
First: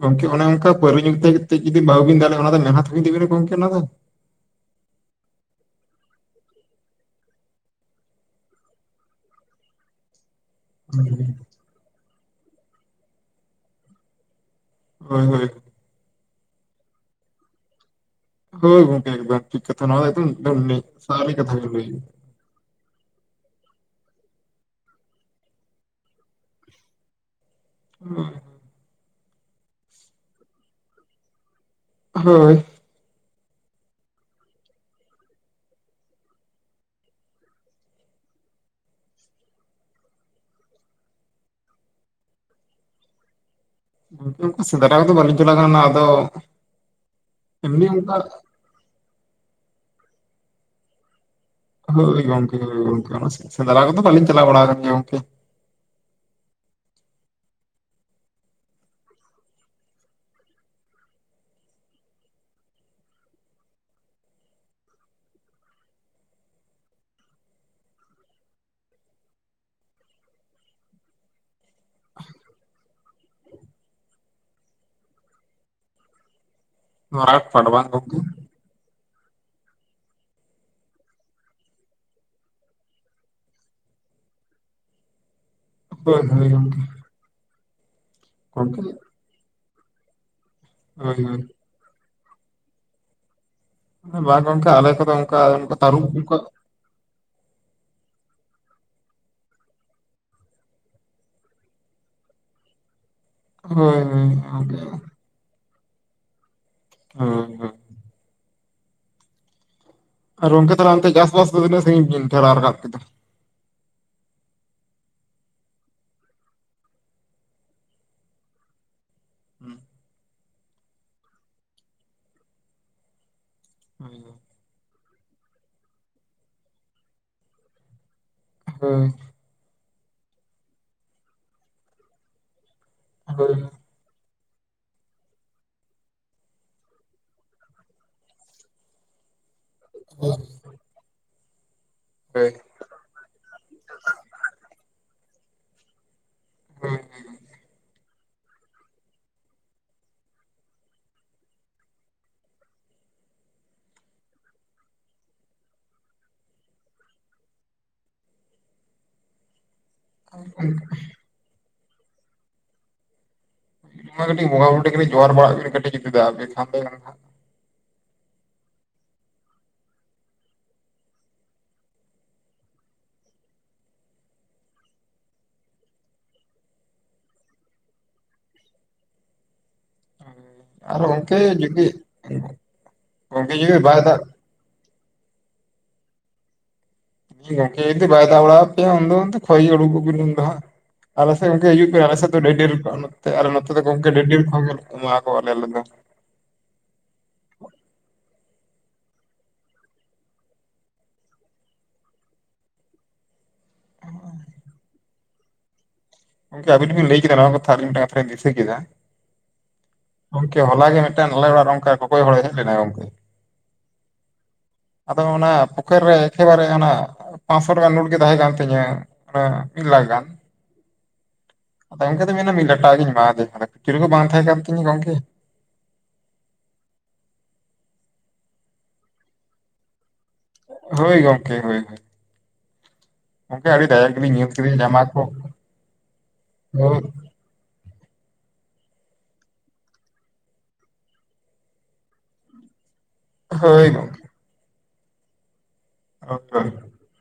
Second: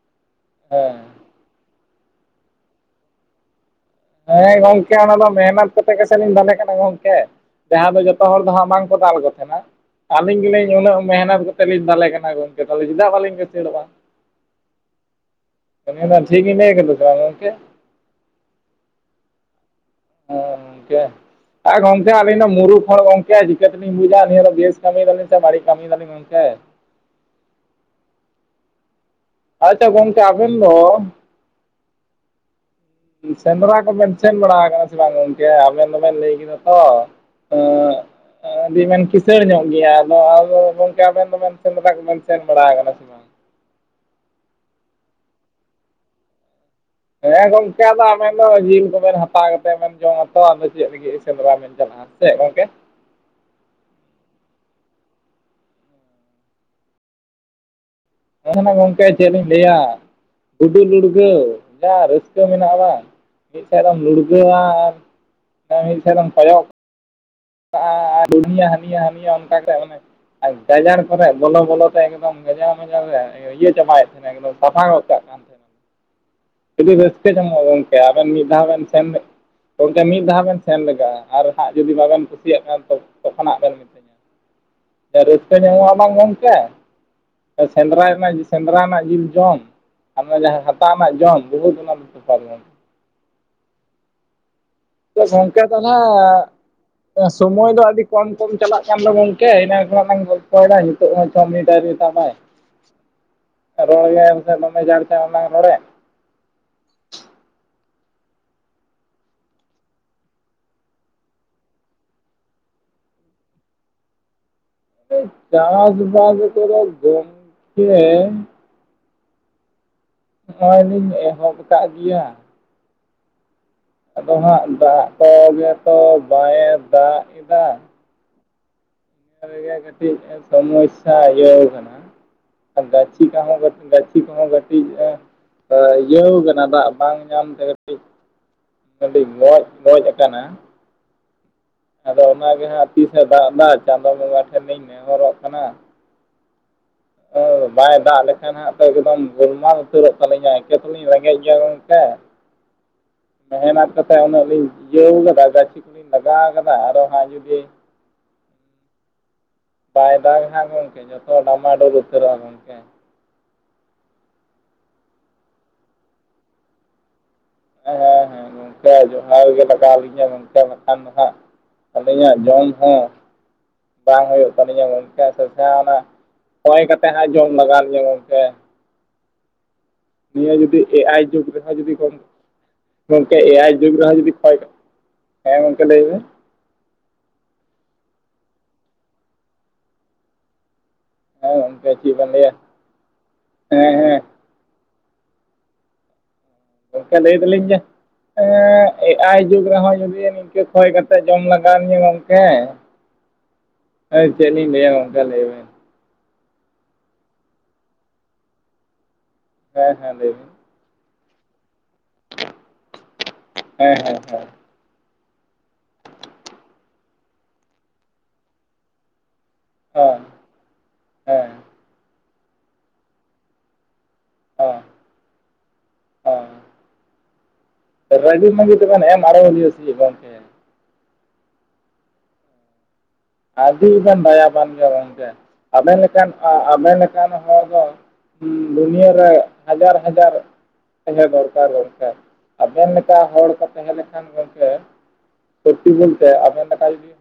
ᱜᱚᱝᱠᱮ ᱚᱱᱮ ᱚᱱᱠᱟ
ᱦᱮᱸ
ᱯᱟᱹᱨᱣᱟᱹ ᱧᱩ ᱛᱮ ᱠᱟᱛᱮ ᱡᱩᱫᱤ ᱵᱟᱹᱵᱤᱱ ᱫᱟᱲᱮᱭᱟᱜ ᱚᱱᱟ ᱫᱚ ᱢᱮᱦᱱᱚᱛ ᱦᱩᱭᱤᱱ ᱛᱟᱹᱵᱤᱱᱟ ᱜᱚᱢᱠᱮ ᱚᱱᱟ ᱫᱚ ᱾
ᱦᱮᱸ ᱜᱚᱢᱠᱮ ᱚᱱᱟ ᱫᱚ ᱢᱮᱦᱱᱚᱛ ᱠᱟᱛᱮ ᱜᱮᱥᱮ ᱫᱟᱞᱮ ᱠᱟᱱᱟ ᱜᱚᱢᱠᱮ᱾ ᱡᱟᱦᱟᱸ ᱫᱚ ᱡᱚᱛᱚ ᱦᱚᱲ ᱫᱚ ᱦᱟᱸᱜ ᱟᱢᱟᱝ ᱠᱚ ᱫᱟᱞ ᱠᱚ ᱛᱟᱦᱮᱱᱟ᱾ ᱟᱹᱞᱤᱧ ᱜᱮᱞᱤᱧ ᱪᱮ ᱩᱱᱟᱹᱜ ᱢᱮᱦᱱᱚᱛ ᱠᱟᱛᱮ ᱞᱤᱧ ᱫᱟᱞᱮ ᱠᱟᱱᱟ ᱜᱚᱝᱠᱮ᱾ ᱛᱟᱦᱚᱞᱮ ᱪᱮᱫᱟᱜ ᱵᱟᱞᱤᱧ ᱠᱩᱥᱟᱹᱲᱚᱜᱼᱟ᱾
ᱦᱳᱭ ᱦᱳᱭ᱾
[unintelligible] ᱴᱷᱤᱜ ᱜᱤᱧ ᱞᱟᱹᱭ ᱠᱟᱫᱟ ᱥᱮ ᱵᱟᱝ ᱜᱚᱝᱠᱮ?
ᱦᱳᱭ ᱜᱚᱢᱠᱮ ᱮᱫᱚᱢ ᱴᱷᱤᱠ ᱠᱟᱛᱷᱟ᱾ ᱱᱚᱣᱟ ᱫᱚ ᱮᱫᱚᱢᱚᱢ
ᱦᱮᱸ
ᱱᱤᱜ
ᱜᱚᱝᱠᱮ
ᱠᱟᱛᱷᱟ ᱜᱮ
ᱟᱨ
ᱞᱟᱹᱭ
ᱜᱚᱝᱠᱮ ᱟᱹᱞᱤᱧ ᱫᱚ ᱢᱩᱨᱩᱠᱷ ᱦᱟᱲ ᱜᱚᱝᱠᱮ᱾ ᱪᱤᱠᱟᱹᱛᱮᱞᱤᱧ ᱵᱩᱡᱟ ᱱᱤᱭᱟᱹ ᱵᱮᱥ ᱠᱟᱹᱢᱤᱭ ᱫᱟᱞᱤᱧ ᱥᱮ ᱵᱟᱹᱲᱤᱡ ᱠᱟᱹᱢᱤᱭ ᱫᱟᱞᱤᱧ ᱜᱚᱝᱠᱮ᱾
ᱚ᱾
ᱟᱪᱪᱷᱟ ᱜᱚᱝᱠᱮ ᱟᱵᱮᱱ ᱫᱚ
ᱦᱳᱭ᱾
ᱩᱸᱸᱥᱮᱸᱫᱽᱨᱟ ᱠᱚᱵᱮᱱ ᱥᱮᱱ ᱵᱟᱲᱟᱣ ᱟᱠᱟᱱᱟ ᱥᱮ ᱵᱟᱝ ᱜᱚᱝᱠᱮ? ᱟᱵᱮᱱ ᱫᱚᱵᱮᱱ ᱞᱟᱹᱭ ᱠᱮᱫᱟ ᱛᱷᱚ᱾ ᱮᱸᱜ ᱟᱹᱰᱤ ᱵᱮᱱ ᱠᱤᱥᱟᱹᱬ ᱧᱚᱜ ᱜᱮᱭᱟ ᱟᱫᱚ ᱟᱫᱚ ᱜᱚᱝᱠᱮ ᱟᱵᱮᱱ ᱫᱚᱵᱮᱱ ᱥᱮᱸᱫᱽᱨᱟ ᱠᱚᱵᱮᱱ ᱥᱮᱱ ᱵᱟᱲᱟᱣ ᱟᱠᱟᱱᱟ ᱥᱮ ᱵᱟᱝ?
[unintelligible] ᱥᱮᱫᱴᱟᱜ ᱫᱚ ᱵᱞᱤᱧ ᱪᱟᱞᱟᱣ ᱠᱟᱱᱟ ᱱᱟᱜ ᱟᱫᱚ
ᱦᱮᱸ ᱜᱚᱝᱠᱮ
ᱮᱢᱱᱤ
ᱟᱫᱚ
ᱚᱱᱠᱟ
ᱟᱵᱮᱱ ᱫᱚ ᱡᱤᱞ ᱠᱚᱵᱮᱱ ᱦᱟᱛᱟᱣ ᱠᱟᱛᱮᱫ ᱵᱮᱱ ᱡᱚᱢᱟ ᱛᱚ ᱟᱫᱚ ᱪᱮᱫ ᱞᱟᱹᱜᱤᱫ ᱥᱮᱸᱫᱽᱨᱟ ᱵᱮᱱ ᱪᱟᱞᱟᱜᱼᱟ
ᱦᱳᱭ
ᱪᱮᱫ
ᱜᱚᱝᱠᱮ ᱜᱚᱝᱠᱮ ᱚᱱᱠᱟ ᱱᱟ ᱥᱮᱸᱫᱽᱨᱟ ᱠᱚ ᱫᱚ ᱵᱟᱹᱞᱤᱧ ᱪᱟᱞᱟᱣ ᱵᱟᱲᱟ ᱟᱠᱟᱱ ᱜᱮᱭᱟ ᱜᱚᱝᱠᱮ᱾
ᱦᱮᱸ ᱦᱟᱱᱟ ᱜᱚᱝᱠᱮ ᱪᱮᱫ ᱞᱤᱧ ᱞᱟᱹᱭᱟ ᱜᱩᱰᱩ ᱞᱩᱲᱜᱟᱹᱣ ᱡᱟ ᱨᱟᱹᱥᱠᱟᱹ ᱢᱮᱱᱟᱜᱼᱟ ᱵᱟᱝ᱾ ᱢᱤᱫ ᱥᱮᱫ ᱨᱮᱫᱚᱢ ᱞᱩᱲᱜᱟᱹᱣᱟ ᱟᱨ ᱢᱤᱫ ᱥᱮᱫᱚᱢ ᱠᱚᱭᱚᱜᱼᱟ ᱾ ᱠᱟᱜ-ᱟᱨ ᱤᱱᱤᱭᱟᱜ ᱦᱟᱱᱤᱭᱟᱜ ᱦᱟᱱᱤᱭᱟ ᱚᱱᱠᱟ ᱢᱮᱫᱴᱮᱡ ᱢᱟᱱᱮ ᱟᱨ ᱜᱟᱡᱟᱲ ᱠᱚᱨᱮᱜ ᱵᱚᱞᱚ ᱵᱚᱞᱚ ᱛᱮ ᱮᱠᱫᱚᱢ ᱜᱟᱡᱟᱣ-ᱢᱟᱡᱟᱣ ᱨᱮ ᱤᱭᱟᱹ ᱪᱟᱵᱟᱭᱮᱫ ᱛᱟᱦᱮᱱᱟ ᱥᱟᱥᱟᱝ ᱜᱚᱫ ᱠᱟᱱ ᱛᱟᱦᱮᱱᱟ ᱾ ᱟᱹᱰᱤ ᱨᱟᱹᱥᱠᱟᱹ
ᱱᱚᱣᱟ ᱟᱴ
ᱧᱟᱢᱚᱜᱼᱟ
ᱯᱟᱴ ᱵᱟᱝ
ᱜᱚᱢᱠᱮ
ᱜᱚᱝᱠᱮ
ᱟᱵᱮᱱ ᱢᱤᱫ ᱫᱷᱟᱣ ᱵᱮᱱ ᱥᱮᱱ ᱜᱚᱝᱠᱮ ᱢᱤᱫ ᱫᱷᱟᱣ ᱵᱮᱱ ᱥᱮᱱ ᱞᱮᱼᱟ ᱟᱨ ᱵᱟᱠᱷᱟᱡ ᱡᱩᱫᱤ ᱵᱟᱵᱮᱱ ᱠᱩᱥᱤᱭᱟᱜᱬᱠᱟᱱᱟ ᱛᱚ ᱛᱚᱠᱷᱚᱱᱟᱜ ᱵᱮᱱ ᱢᱤᱛᱟᱹᱧᱟ ᱨᱟᱹᱥᱠᱟᱹ ᱧᱟᱢᱚᱜᱼᱟ ᱵᱟᱝ
ᱦᱳᱭ ᱦᱳᱭ
ᱜᱚᱢᱠᱮ
ᱜᱚᱝᱠᱮ
ᱥᱮᱸᱫᱽᱨᱟ ᱨᱮᱱᱟᱜ
ᱜᱚᱝᱠᱮ
ᱥᱮᱸᱫᱽᱨᱟ ᱨᱮᱱᱟᱜ ᱡᱤᱞ ᱡᱚᱢ ᱟᱨ [unintelligible] ᱛᱟᱜ ᱱᱟᱜ
ᱦᱳᱭ
ᱡᱚᱱ ᱵᱚᱦᱩ [unintelligible]
ᱵᱟᱝ ᱜᱚᱝᱠᱮ ᱟᱞᱮ ᱠᱚᱫᱚ
ᱜᱚᱝᱠᱮ
ᱚᱱᱠᱟᱠᱟ ᱛᱟᱹᱨᱩᱵᱽ ᱚᱱᱠᱟ
ᱛᱟᱦᱚᱞᱮ ᱥᱚᱢᱚᱭ ᱫᱚ ᱟᱹᱰᱤ ᱠᱚᱢ ᱠᱚᱢ ᱪᱟᱞᱟᱜ ᱠᱟᱱ ᱫᱚ ᱜᱚᱝᱠᱮ ᱤᱱᱟᱹᱱ ᱠᱷᱚᱱᱟᱜ ᱞᱟᱝ ᱜᱚᱞᱯᱚᱭᱮᱫᱟ ᱱᱤᱛ ᱛᱳᱜ ᱦᱚᱸ ᱪᱷᱚ ᱢᱤᱱᱤᱴ ᱟᱣᱨᱤ
ᱦᱳᱭ
ᱛᱟᱵᱟᱭᱨᱚᱲ ᱜᱮ
ᱦᱳᱭ
ᱥᱮ
ᱜᱚᱝᱠᱮ
ᱫᱚᱢᱮ ᱡᱟᱨ ᱪᱟᱞᱟᱝ ᱱᱚᱰᱮ
ᱦᱩᱸ᱾ ᱟᱨ ᱜᱚᱢᱠᱮ ᱛᱟᱦᱞᱮ ᱮᱱᱛᱮ ᱪᱟᱥᱵᱟᱥ ᱫᱚ ᱛᱱᱟᱹᱜᱺᱜᱤᱧ ᱪᱞᱵᱤᱱ ᱴᱮᱞᱟᱣ ᱨᱟᱠᱟᱵ ᱠᱮᱫᱟ?
ᱪᱟᱥ ᱵᱟᱥ ᱛᱮᱫᱚ ᱜᱚᱢᱠᱮ
[inaudible]
ᱱᱚᱜ-ᱚᱭ ᱞᱤᱧ ᱮᱦᱚᱵ ᱟᱠᱟᱫ ᱜᱮᱭᱟ᱾
ᱦᱳᱭ
ᱟᱫᱚ ᱦᱟᱸᱜ ᱫᱟᱜ ᱠᱚ ᱜᱮᱛᱚ ᱵᱟᱸᱭᱮ ᱫᱟᱜ ᱮᱫᱟ᱾
ᱦᱮᱸ ᱾
ᱨᱮᱜᱮ ᱠᱟᱹᱴᱤᱡ ᱥᱚᱢᱚᱥᱥᱟ ᱤᱭᱟᱹᱣ ᱠᱟᱱᱟ ᱜᱟᱪᱷᱤᱴᱟᱜ
ᱦᱳᱭ
ᱦᱚᱸ [unintelligible] ᱛᱤ ᱠᱚᱦᱚᱸ ᱠᱟᱹᱴᱤᱡ ᱮ ᱤᱭᱟᱹᱣ ᱠᱟᱱᱟ ᱫᱟᱜ ᱵᱟᱝ ᱧᱟᱢ ᱛᱮ ᱠᱟᱹᱴᱤᱡ ᱱᱚᱰᱤ ᱜᱚᱡ ᱜᱚᱡ ᱟᱠᱟᱱᱟ᱾ ᱟᱫᱚ
ᱦᱳᱭ
ᱚᱱᱟᱜᱮ ᱦᱟᱸᱜ ᱛᱤᱥᱮ ᱫᱟᱜ ᱮᱫᱟ ᱪᱟᱸᱫᱳ ᱵᱚᱸᱜᱟ ᱴᱷᱮᱱᱤᱧ ᱱᱮᱦᱚᱨᱚᱜ ᱠᱟᱱᱟ᱾
ᱦᱳᱭ᱾
ᱚ ᱫᱚ ᱵᱟᱭ ᱫᱟᱜ ᱞᱮᱠᱷ ᱠᱷᱟᱱ ᱦᱟᱸᱜ ᱫᱚ ᱮᱠᱫᱚᱢ ᱜᱚᱞᱢᱟᱞ ᱩᱛᱟᱹᱨᱚᱜ ᱛᱟᱹᱞᱤᱧᱟ ᱮᱠᱟᱹ ᱛᱞᱤᱧᱟ ᱮᱠᱮ ᱮᱞᱛᱮᱞᱤᱧ ᱨᱮᱸᱜᱮᱡ ᱜᱮᱭᱟ ᱜᱚᱢᱠᱮ᱾ ᱢᱮᱦᱱᱚᱛ ᱠᱟ ᱠᱟᱛᱮᱫ ᱩᱱᱟᱹᱜ ᱞᱤᱧ ᱤᱭᱟᱹᱣ ᱠᱟᱫᱟ ᱜᱟᱹᱪᱷᱤ ᱠᱚᱞᱤᱧ ᱞᱟᱜᱟᱣ ᱠᱟᱫᱟ ᱟᱨᱚ ᱦᱟᱸᱜ ᱡᱩᱫᱤ ᱵᱟᱭ ᱫᱟᱜᱟ ᱦᱟᱸᱜ ᱜᱚᱢᱠᱮ ᱡᱚᱛᱚ ᱰᱟᱢᱟᱵᱳᱞ ᱩᱛᱟᱹᱨᱚᱜ-ᱟ ᱜᱚᱢᱠᱮ᱾
ᱢᱟ ᱠᱟᱹᱴᱤᱡ ᱵᱚᱸᱜᱟ ᱵᱩᱨᱩ ᱴᱷᱮᱡ ᱠᱟᱹᱴᱤᱡ ᱡᱚᱦᱟᱨ ᱵᱟᱲᱟᱜ ᱵᱤᱱ ᱠᱟᱹᱴᱤᱡ ᱡᱩᱫᱤ ᱫᱟᱜ ᱟᱵᱮᱱ ᱠᱷᱟᱱ ᱫᱚᱭ᱾
ᱦᱮᱸ ᱦᱮᱸ ᱜᱚᱝᱠᱮ ᱡᱚᱦᱟᱨ ᱜᱮ ᱞᱟᱜᱟᱣ ᱞᱤᱧᱟ ᱜᱚᱝᱠᱮ ᱵᱟᱠᱷᱟᱱ ᱫᱚ ᱦᱟᱸᱜ ᱟᱹᱞᱤᱧᱟᱜ ᱡᱚᱢ ᱦᱚᱸ ᱵᱟᱝ ᱦᱩᱭᱩᱜ ᱛᱟᱞᱤᱧᱟ [inaudible] ᱥᱮ ᱡᱟᱦᱟᱸ ᱚᱱᱟ ᱠᱚᱭ ᱠᱟᱛᱮ ᱦᱟᱸᱜ ᱡᱚᱢ ᱞᱟᱜᱟᱣ ᱞᱤᱧᱟ ᱜᱚᱢᱠᱮ ᱾ ᱱᱤᱭᱟᱹ ᱡᱩᱫᱤ ᱮ
ᱟᱨᱚ
ᱟᱭ
ᱜᱚᱝᱠᱮ
ᱡᱩᱜᱽ ᱨᱮᱦᱚᱸ ᱡᱩᱫᱤ ᱜᱢ ᱜᱚᱝᱠᱮ ᱮ ᱟᱭ
ᱡᱩᱫᱤ
ᱡᱩᱜᱽ
ᱵᱟᱭ
ᱨᱮᱦᱚᱸ
ᱫᱟᱜ
ᱡᱩᱫᱤ ᱠᱷᱚᱭ ᱜ ᱦᱮᱸ ᱜᱚᱢᱠᱮ ᱞᱟᱹᱭ ᱢᱮ ᱾
ᱜᱚᱝᱠᱮ ᱡᱩᱫᱤ ᱵᱟᱭ ᱫᱟᱜ ᱵᱟᱲᱟ ᱯᱮᱭᱟ ᱩᱱᱫᱚ ᱠᱷᱟᱹᱭᱜᱤ ᱩᱰᱩᱜᱚᱜ ᱵᱤᱱ ᱩᱱᱫᱚ ᱦᱟᱜ ᱾ ᱟᱞᱮ ᱥᱮᱫ
ᱦᱮᱸ
ᱜᱚᱝᱠᱮ ᱦᱤᱡᱩᱜ ᱯᱮ
ᱪᱮᱫ
ᱟᱞᱮ
ᱵᱮᱱ
ᱥᱮᱫ ᱫᱚ
ᱞᱟᱹᱭᱟ
ᱰᱷᱮᱨ ᱰᱷᱮᱨ ᱟᱨ ᱱᱚᱛᱮ ᱫᱚ
ᱦᱮᱸ
ᱜᱚᱝᱠᱮ
ᱦᱮᱸ
ᱰᱷᱮᱨ ᱰᱷᱮᱨ ᱠᱷᱚᱱᱞᱮ ᱮᱢᱟ ᱠᱚᱣᱟᱞᱮ ᱟᱞᱮ ᱫᱚ ᱾
ᱜᱚᱝᱠᱮ ᱞᱟᱹᱭ ᱫᱟᱞᱤᱧ ᱡᱮ ᱮ ᱟᱭ ᱡᱩᱜᱽ ᱨᱮᱦᱚᱸ ᱡᱩᱫᱤ ᱠᱷᱚᱭ ᱠᱟᱛᱮᱜ ᱡᱚᱢ ᱞᱟᱜᱟᱣᱤᱧᱟᱹ ᱜᱚᱝᱠᱮ ᱾ ᱦᱮᱸ ᱪᱮᱫ ᱞᱤᱧ ᱞᱟᱹᱭᱟ ᱜᱚᱝᱠᱮ ᱞᱟᱹᱭ ᱵᱮᱱ?
ᱜᱚᱝᱠᱮ ᱟᱵᱤᱱ ᱵᱤᱱ ᱞᱟᱹᱭ ᱠᱮᱫᱟ ᱱᱚᱣᱟ ᱠᱟᱛᱷᱟ ᱟᱞᱤᱧ ᱢᱮᱴᱟᱡᱽ ᱠᱟᱛᱷᱟ ᱞᱤᱧ ᱫᱤᱥᱟᱹ ᱠᱮᱫᱟ ᱾
ᱦᱮᱸ ᱦᱮᱸ ᱞᱟᱹᱭ ᱵᱤᱱ ᱾
ᱦᱚᱞᱟ ᱜᱮ ᱢᱤᱫᱴᱟᱝ ᱟᱞᱮ ᱚᱲᱟᱜ ᱨᱮ ᱚᱱᱠᱟ ᱠᱚᱠᱚᱭ ᱦᱚᱲᱮ ᱦᱮᱡ ᱞᱮᱱᱟᱭ ᱜᱚᱝᱠᱮ ᱾
ᱦᱮᱸ ᱦᱮᱸ ᱦᱮᱸ
ᱟᱫᱚ ᱚᱱᱟ ᱯᱚᱠᱮᱴ ᱨᱮ ᱮᱠᱮᱵᱟᱨᱮ ᱚᱱᱟ ᱯᱟᱥᱥᱚ ᱴᱟᱠᱟ ᱱᱚᱴ ᱜᱮ ᱛᱟᱦᱮ ᱠᱟᱱ ᱛᱤᱧᱟᱹ ᱾ ᱚᱱᱟ ᱢᱤᱫ ᱞᱟᱠᱷ
ᱦᱮᱸ
ᱜᱟᱱ ᱾
ᱦᱮᱸ ᱾
ᱟᱫᱚ ᱜᱚᱢᱠᱮ ᱫᱚ ᱢᱮᱱᱟ ᱢᱤᱫᱴᱟᱜ [inaudible] ᱮᱢᱟᱫᱮᱭᱟ ᱠᱷᱩᱪᱨᱟᱹ ᱠᱚ ᱵᱟᱝ ᱛᱟᱦᱮ ᱠᱟᱱ ᱛᱤᱧᱟᱹ ᱜᱚᱢᱠᱮ ᱾
ᱨᱟᱜᱤ ᱢᱟᱜᱤ ᱛᱮ ᱵᱮᱱ ᱮᱢ ᱟᱦᱳᱭᱟ ᱥᱮ ᱜᱚᱢᱠᱮ ᱾
ᱦᱳᱭ ᱜᱚᱢᱠᱮ ᱦᱳᱭ ᱦᱳᱭ ᱾
ᱟᱹᱰᱤᱵᱟᱱ
ᱜᱮᱞᱤᱧ ᱧᱮᱞ
ᱫᱟᱭᱟᱵᱟᱱ
ᱠᱮᱫᱮᱭᱟ
ᱜᱮᱭᱟ
ᱡᱟᱢᱟ ᱠᱚ
ᱜᱚᱢᱠᱮ ᱟᱵᱮᱱ ᱞᱮᱠᱟᱱ ᱟᱵᱮᱱ
ᱦᱳᱭ
ᱞᱮᱠᱟᱱ ᱦᱚᱲ ᱫᱚ ᱫᱩᱱᱭᱟᱹ ᱨᱮ ᱦᱟᱡᱟᱨ ᱦᱟᱡᱟᱨ ᱦᱩᱭ ᱦᱚ ᱫᱚᱨᱠᱟᱨ ᱜᱚᱢᱠᱮ᱾ ᱟᱵᱮᱱ ᱞᱮᱠᱟ ᱦᱚᱲ ᱠᱚ
ᱦᱳᱭ
ᱛᱟᱦᱮᱸ
ᱜᱚᱝᱠᱮ
ᱞᱮᱠᱷᱟᱱ ᱜᱚᱢᱠᱮ ᱯᱨᱛᱤ ᱵᱚᱞᱛᱮ
ᱦᱳᱭ
ᱟᱵᱮᱱ
ᱦᱳᱭ᱾
ᱞᱮᱠᱟ ᱡᱩᱫᱤ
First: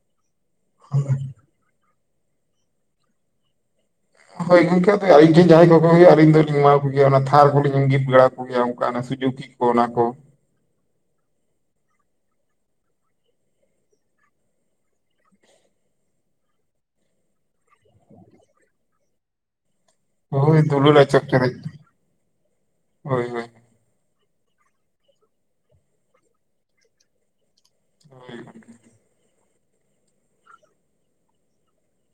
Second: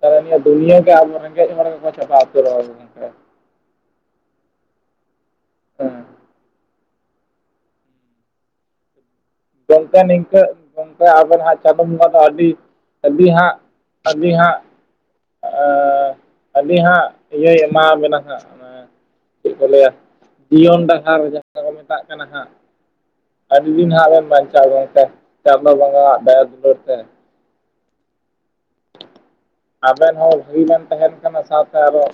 ᱛᱟᱦᱞᱮ ᱱᱤᱭᱹ ᱫᱩᱱᱤᱭᱟᱹ ᱜᱮ ᱟᱵᱟ ᱨᱮᱜᱮᱡ ᱦᱚᱲ ᱠᱚ ᱪᱟᱵᱟ ᱩᱛᱟᱹᱨᱚᱜᱼᱟ ᱵᱟᱠᱷᱟᱱ ᱾
ᱦᱳᱭ ᱜᱚᱢᱠᱮ ᱚᱫᱚ ᱟᱭᱮᱱ ᱡᱟᱦᱟᱸᱭ ᱠᱚᱠᱚ
ᱦᱮᱸ
ᱦᱳᱭᱳᱜ ᱟᱹᱞᱤᱧ ᱫᱚᱞᱤᱧ ᱮᱢᱟ ᱠᱚ᱾ ᱚᱱᱟ ᱛᱷᱟᱨ ᱠᱚᱞᱤᱧ ᱤᱝᱜᱤᱯᱷ ᱵᱮᱲᱟ ᱟᱠᱚᱜᱮᱭᱟ ᱚᱱᱠᱟ ᱥᱩᱡᱳᱠ ᱾
ᱜᱚᱢᱠᱮ ᱱᱤᱝᱠᱟᱹ ᱜᱚᱝᱠᱮ ᱟᱵᱮᱱ ᱦᱟᱜ ᱪᱟᱸᱫᱳ ᱵᱚᱸᱜᱟ ᱫᱚ ᱟᱹᱰᱤ ᱟᱹᱰᱤ ᱦᱟᱜ ᱟᱹᱰᱤ ᱦᱟᱜ ᱟ ᱟᱹᱞᱤ ᱦᱟᱜ ᱤᱭᱟᱹᱭ ᱮᱢᱟᱵᱮᱱᱟ ᱦᱟᱜ ᱪᱮᱫ ᱠᱚ ᱞᱟᱹᱭᱟ
ᱦᱳᱭ
ᱡᱤᱭᱚᱱ
ᱫᱩᱞᱟᱹᱲ
ᱰᱟᱦᱟᱨ
ᱟᱪᱚᱨ ᱪᱚᱨᱚᱡ
ᱡᱟᱦᱟᱸ ᱠᱚ ᱢᱮᱛᱟᱜ ᱠᱟᱱᱟ ᱦᱟᱜ᱾
ᱦᱳᱭ ᱦᱳᱭ
ᱢᱤᱫᱤᱱ ᱦᱟᱜ ᱵᱤᱱ ᱵᱟᱧᱪᱟᱜᱼᱟ ᱜᱚᱢᱠᱮ ᱪᱟᱸᱫᱚ ᱵᱚᱸᱜᱟᱼᱣᱟᱜ ᱫᱟᱭᱟ ᱫᱩᱞᱟᱹᱲ ᱛᱮ᱾
ᱦᱩᱸ ᱾
ᱟᱵᱮᱱ ᱦᱚᱸ ᱵᱷᱟᱹᱜᱤ ᱵᱮᱱ ᱛᱟᱦᱮᱱ ᱠᱟᱱᱟ ᱥᱟᱶᱛᱮ ᱟᱨᱚ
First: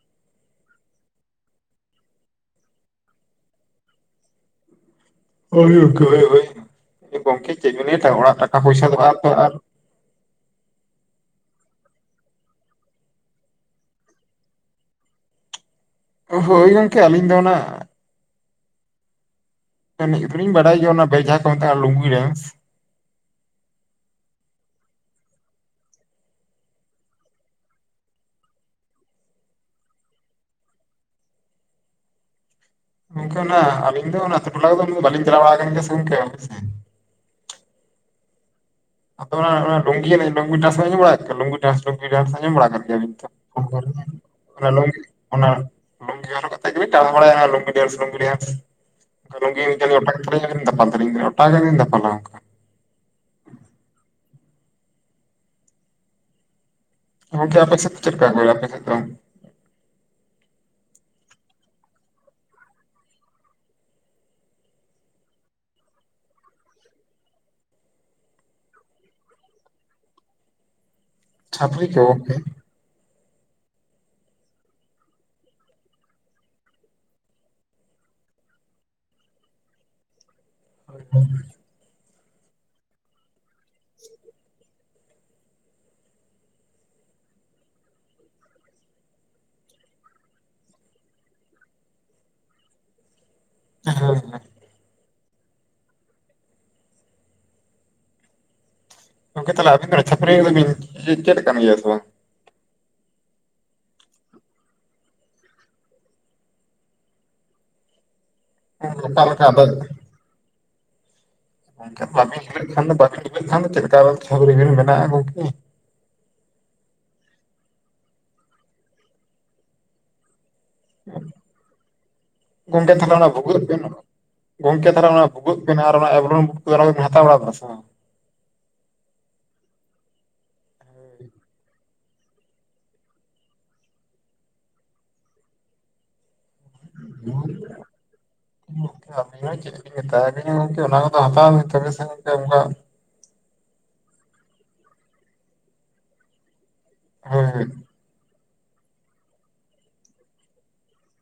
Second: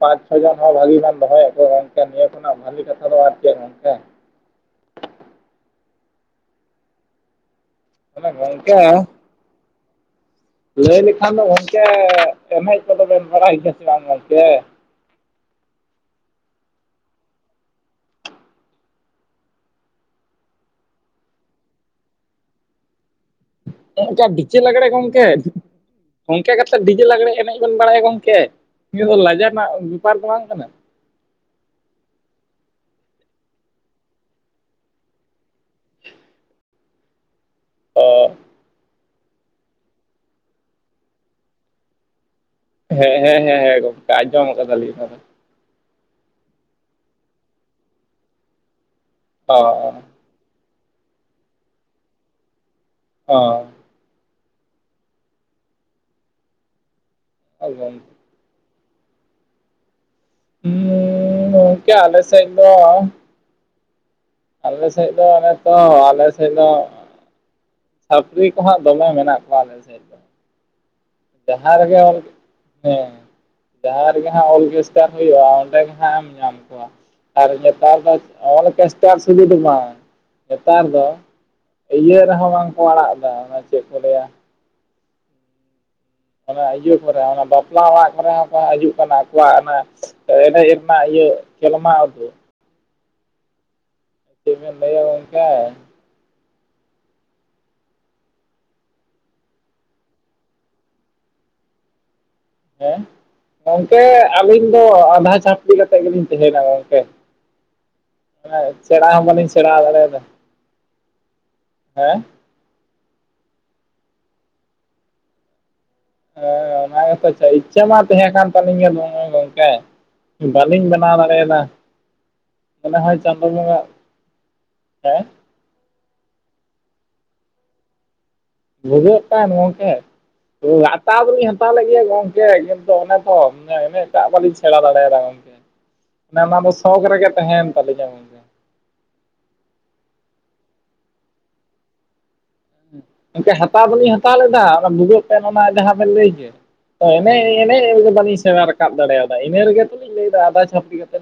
ᱯᱟᱸᱪ ᱪᱷᱚ ᱡᱚᱱ ᱦᱚᱸ ᱵᱷᱟᱜᱤ ᱜᱟᱱ ᱫᱚᱦᱚᱭᱮᱫ ᱠᱚᱣᱟ ᱜᱚᱝᱠᱮ ᱱᱤᱭᱟᱹ ᱠᱷᱚᱱᱟᱜ ᱵᱷᱷᱟᱞᱤ ᱠᱟᱛᱷᱟ ᱫᱚ ᱟᱨ ᱪᱮᱫ ᱜᱚᱝᱠᱮ᱾
[inaudible]
ᱜᱚᱢᱠᱮ
ᱯᱚᱭᱥᱟ
᱾
ᱫᱚ ᱟᱨ ᱛᱚ ᱟᱨ
ᱞᱟᱹᱭ ᱞᱮᱠᱷᱟᱱ ᱫᱚ ᱜᱚᱝᱠᱮ ᱮᱱᱮᱡ ᱠᱚᱫᱚᱵᱮᱱ ᱵᱟᱲᱟᱭ ᱜᱮᱭᱟ ᱥᱮ ᱵᱟᱝ ᱜᱚᱝᱠᱮ?
ᱦᱳᱭ ᱜᱚᱢᱠᱮ ᱟᱹᱞᱤᱧ ᱫᱚ ᱚᱱᱟ ᱮᱱᱮᱡ ᱠᱚᱫᱚ ᱞᱤᱧ ᱵᱟᱰᱟᱭ ᱜᱮᱭᱟ ᱚᱱᱟ ᱵᱮᱡᱟᱦᱟᱸ ᱠᱚ ᱢᱮᱛᱟᱜᱼᱟ ᱞᱩᱝᱜᱤ ᱰᱮᱱᱥ᱾
ᱜᱚᱢᱠᱮ ᱵᱤᱪᱮ ᱞᱟᱜᱽᱲᱮ ᱜᱚᱢᱠᱮ᱾ ᱜᱚᱢᱠᱮ ᱠᱟᱛᱮᱫ ᱰᱤᱡᱮ ᱞᱟᱜᱽᱲᱮ ᱮᱱᱮᱡ ᱵᱮᱱ ᱵᱟᱲᱟᱭᱟ ᱜᱚᱝᱠᱮ, ᱱᱤᱭᱟᱹ ᱫᱚ ᱞᱟᱡᱟᱣ ᱨᱮᱱᱟᱜ ᱵᱮᱯᱟᱨ ᱫᱚ ᱵᱟᱝ ᱠᱟᱱᱟ᱾
ᱜᱚᱝᱠᱮ ᱚᱱᱟ ᱟᱞᱤᱧ ᱫᱚ ᱚᱱᱟ ᱟᱹᱛᱳ ᱴᱚᱞᱟ ᱫᱚ ᱵᱟᱹᱞᱤᱧ ᱪᱟᱞᱟᱣ ᱵᱟᱲᱟ ᱟᱠᱟᱱ ᱜᱮᱭᱟ ᱥᱮ ᱜᱚᱝᱠᱮ᱾
ᱚᱜ
ᱟᱫᱚ ᱚᱱᱟ ᱞᱩᱝᱜᱤ ᱮᱱᱮᱪ ᱞᱩᱝᱜᱤ ᱰᱟᱱᱥ ᱟᱡᱚᱢ ᱵᱟᱲᱟ ᱟᱠᱟᱫᱟ ᱞᱩᱝᱜᱤ ᱰᱮᱱᱥ ᱞᱩᱝᱜᱤ ᱰᱮᱱᱥ ᱟᱡᱚᱢ ᱵᱟᱲᱟ
ᱦᱮᱸ ᱦᱮᱸ ᱦᱮᱸ ᱦᱮᱸ ᱜᱚᱝᱠᱮ ᱟᱸᱡᱚᱢ
[inaudible] ᱚᱱᱟ
ᱠᱟᱫᱟᱞᱤᱧ
ᱞᱩᱝᱜᱤ ᱾ ᱚᱱᱟ ᱞᱩᱝᱜᱤ ᱦᱚᱨᱚᱜ ᱠᱟᱛᱮᱫ ᱜᱮ ᱵᱤᱱ ᱫᱟᱲᱟ ᱵᱟᱲᱟᱭᱟ ᱦᱟᱜ ᱞᱩᱝᱜᱤ ᱰᱮᱱᱥ ᱞᱩᱝᱜᱤ ᱰᱮᱱᱥ ᱚᱱᱠᱟ
ᱫᱚ
ᱞᱩᱝᱜᱤ ᱚᱴᱟᱜ
ᱚ
ᱠᱟᱛᱮ [inaudible] ᱫᱟᱯᱟᱞ ᱛᱟᱵᱤᱱ ᱚᱴᱟᱜ ᱜᱮᱧ ᱫᱟᱯᱞᱟ ᱚᱱᱠᱟ᱾
ᱚ
ᱜᱚᱝᱠᱮ ᱟᱯᱮᱥᱮᱫ ᱪᱚᱫᱠᱟ ᱠᱚ ᱟᱯᱮ ᱥᱮᱫ ᱫᱚ
ᱦᱩᱸ ᱜᱚᱝᱠᱮ ᱟᱞᱥ ᱤ ᱫᱚ ᱟᱞᱮᱥᱮᱫ ᱫᱚ ᱚᱱᱮ ᱛᱚ ᱟᱞᱮ ᱥᱮᱫ ᱫᱚ ᱪᱟᱹᱯᱨᱤ ᱠᱚᱦᱟᱜ ᱫᱚᱢᱮ ᱢᱮᱱᱟᱜ ᱠᱚᱣᱟ ᱟᱞᱮ ᱥᱮᱫ ᱫᱚ᱾ ᱡᱟᱦᱟᱸ
ᱪᱷᱟᱯᱨᱤ
ᱨᱮᱜᱮ
ᱠᱚ
ᱦᱚᱲ
ᱜᱚᱝᱠᱮ?
ᱦᱮᱸ ᱡᱟᱦᱟᱸ ᱨᱮᱜᱮ ᱦᱟᱸᱜ ᱚᱞᱜᱮᱥᱴᱟᱨ ᱦᱩᱭᱩᱜᱼᱟ ᱚᱸᱰᱮ ᱜᱮ ᱦᱟᱸᱜ ᱮᱢ ᱧᱟᱢ ᱠᱚᱣᱟ᱾ ᱟᱨ ᱱᱮᱛᱟᱨ ᱫᱚ ᱚᱞᱠᱮᱥᱴᱟᱨ ᱥᱩᱫᱷᱩ ᱫᱚ ᱵᱟᱝ ᱱᱮᱛᱟᱨ ᱫᱚ ᱤᱭᱟᱹ ᱨᱮᱦᱚᱸ ᱵᱟᱝᱠᱚ ᱟᱲᱟᱜ ᱮᱫᱟ ᱚᱱᱟ ᱪᱮᱫ ᱠᱚ ᱞᱟᱹᱭᱟ ᱚᱱᱟ ᱤᱭᱟᱹ ᱠᱚᱨᱮ ᱚᱱᱟ ᱵᱟᱯᱞᱟ ᱚᱲᱟᱜ ᱠᱚᱨᱮ ᱦᱚᱸᱠᱚ ᱦᱤᱡᱩᱜ ᱠᱟᱱᱟ ᱟᱠᱚᱣᱟᱜ ᱚᱱᱟ ᱮᱱᱮᱡ ᱨᱮᱱᱟᱜ ᱤᱭᱟᱹ ᱠᱮᱞᱢᱟ ᱩᱫᱩᱜ᱾
ᱦᱮᱸ ᱦᱮᱸ
ᱪᱮᱫ ᱵᱮᱱ ᱞᱟᱹᱭᱟ ᱜᱚᱝᱠᱮ
ᱜᱚᱝᱠᱮ ᱛᱟᱦᱚᱞᱮ ᱟᱵᱤᱱ ᱫᱚ ᱪᱷᱟᱹᱯᱟᱹᱨᱤ ᱮᱱᱮᱡ ᱵᱤᱱ ᱪᱮᱫ ᱠᱟᱱ ᱜᱮᱭᱟ ᱥᱮ ᱵᱟᱝ?
ᱦᱮᱸ ᱜᱚᱝᱠᱮ ᱟᱹᱞᱤᱧ ᱫᱚ ᱟᱸᱫᱷᱟ ᱪᱷᱟᱹᱯᱲᱤ ᱠᱟᱛᱮᱫ ᱜᱮᱞᱤᱧ ᱛᱟᱸᱦᱮᱱᱟ ᱜᱚᱩᱠᱮ᱾ ᱥᱮᱬᱟ
ᱚᱠᱟ
ᱦᱚᱸ
ᱞᱮᱠᱟ
ᱵᱟᱹᱞᱤᱧ
ᱟᱫᱚ
ᱥᱮᱲᱟ ᱵᱟᱲᱟᱭ ᱮᱫᱟ
[inaudible] ᱪᱮᱫᱠᱟ ᱫᱚ ᱪᱷᱟᱹᱯᱟᱹᱨᱤ ᱵᱤᱱ ᱵᱮᱱᱟᱜᱼᱟ ᱜᱚᱢᱠᱮ᱾
ᱦᱮᱸ ᱚᱱᱟ ᱜᱮᱛᱚ ᱟᱪᱷᱟ ᱤᱪᱪᱷᱟᱹ ᱢᱟ ᱛᱟᱦᱮᱸ ᱠᱟᱱ ᱛᱟᱹᱟᱞᱤᱧ ᱜᱮᱭᱟ ᱫᱚᱢᱮ ᱜᱚᱢᱠᱮ᱾ ᱵᱟᱹᱞᱤᱧ ᱵᱮᱱᱟᱣ ᱫᱟᱲᱮᱭᱟᱫᱟ᱾
ᱜᱚᱝᱠᱮ
ᱢᱚᱱᱮ
ᱛᱟᱦᱚᱞᱮ
ᱦᱚᱭ
ᱚᱱᱟ
ᱪᱟᱸᱫᱳ ᱵᱚᱸᱜᱟ
ᱵᱷᱩᱜᱩᱜᱤᱱ ᱜᱚᱝᱠᱮ
ᱦᱮᱸ
ᱛᱟᱦᱚᱞᱮ ᱵᱷᱩᱜ᱾ [unintelligible]
ᱵᱷᱩᱡᱟᱹᱜ ᱠᱟᱱ ᱜᱚᱝᱠᱮ ᱦᱟᱛᱟᱣ ᱫᱚᱞᱤᱧ ᱦᱟᱛᱟᱣ ᱞᱮᱫ ᱜᱮᱭᱟ ᱜᱚᱝᱠᱮ ᱠᱤᱱᱛᱩ ᱚᱱᱮ ᱛᱚ ᱮᱱᱴᱟᱜ ᱵᱟᱞᱤᱧ ᱥᱮᱬᱟ ᱫᱟᱲᱮᱭᱟᱫᱟ ᱜᱚᱝᱠᱮ ᱮ ᱚᱱᱟ ᱫᱚ ᱥᱚᱠ ᱨᱮᱜᱮ ᱛᱟᱦᱮᱱ ᱮᱶ ᱛᱟᱹᱞᱤᱧᱟ᱾
ᱟᱵᱤᱱ ᱦᱚᱸ ᱪᱮᱫ ᱤᱧ ᱢᱮᱛᱟᱶᱟᱵᱤᱱᱟ ᱜᱚᱝᱠᱮ ᱚᱱᱟ ᱠᱚᱫᱚ ᱦᱟᱛᱟᱣ ᱛᱚᱵᱮ ᱥᱮ ᱚᱱᱠᱟᱼᱼ
ᱜᱚᱱᱠᱮ ᱦᱟᱛᱟᱣ ᱵᱟᱹᱞᱤᱧ ᱦᱟᱛᱟᱣ ᱞᱮᱫᱟ ᱚᱱᱟ ᱵᱷᱩᱜᱟᱹᱜ [unintelligible] ᱚᱱᱟ ᱡᱟᱦᱟᱸ ᱵᱮᱱ ᱞᱟᱹᱭ ᱮᱱᱮᱡ
ᱦᱳᱭ
ᱮᱱᱮᱡ ᱨᱮᱜᱮ ᱵᱟᱞᱤᱧ ᱥᱮᱬᱟ ᱨᱟᱠᱟᱵ ᱫᱟᱲᱮᱭᱟᱫᱟ ᱤᱱᱟᱹ ᱨᱮᱜᱮ ᱛᱚᱞᱤᱧ ᱞᱟᱹᱭᱫᱟ ᱟᱫᱷᱟ ᱪᱷᱟᱹᱯᱤ ᱠᱟᱛᱮᱼᱼ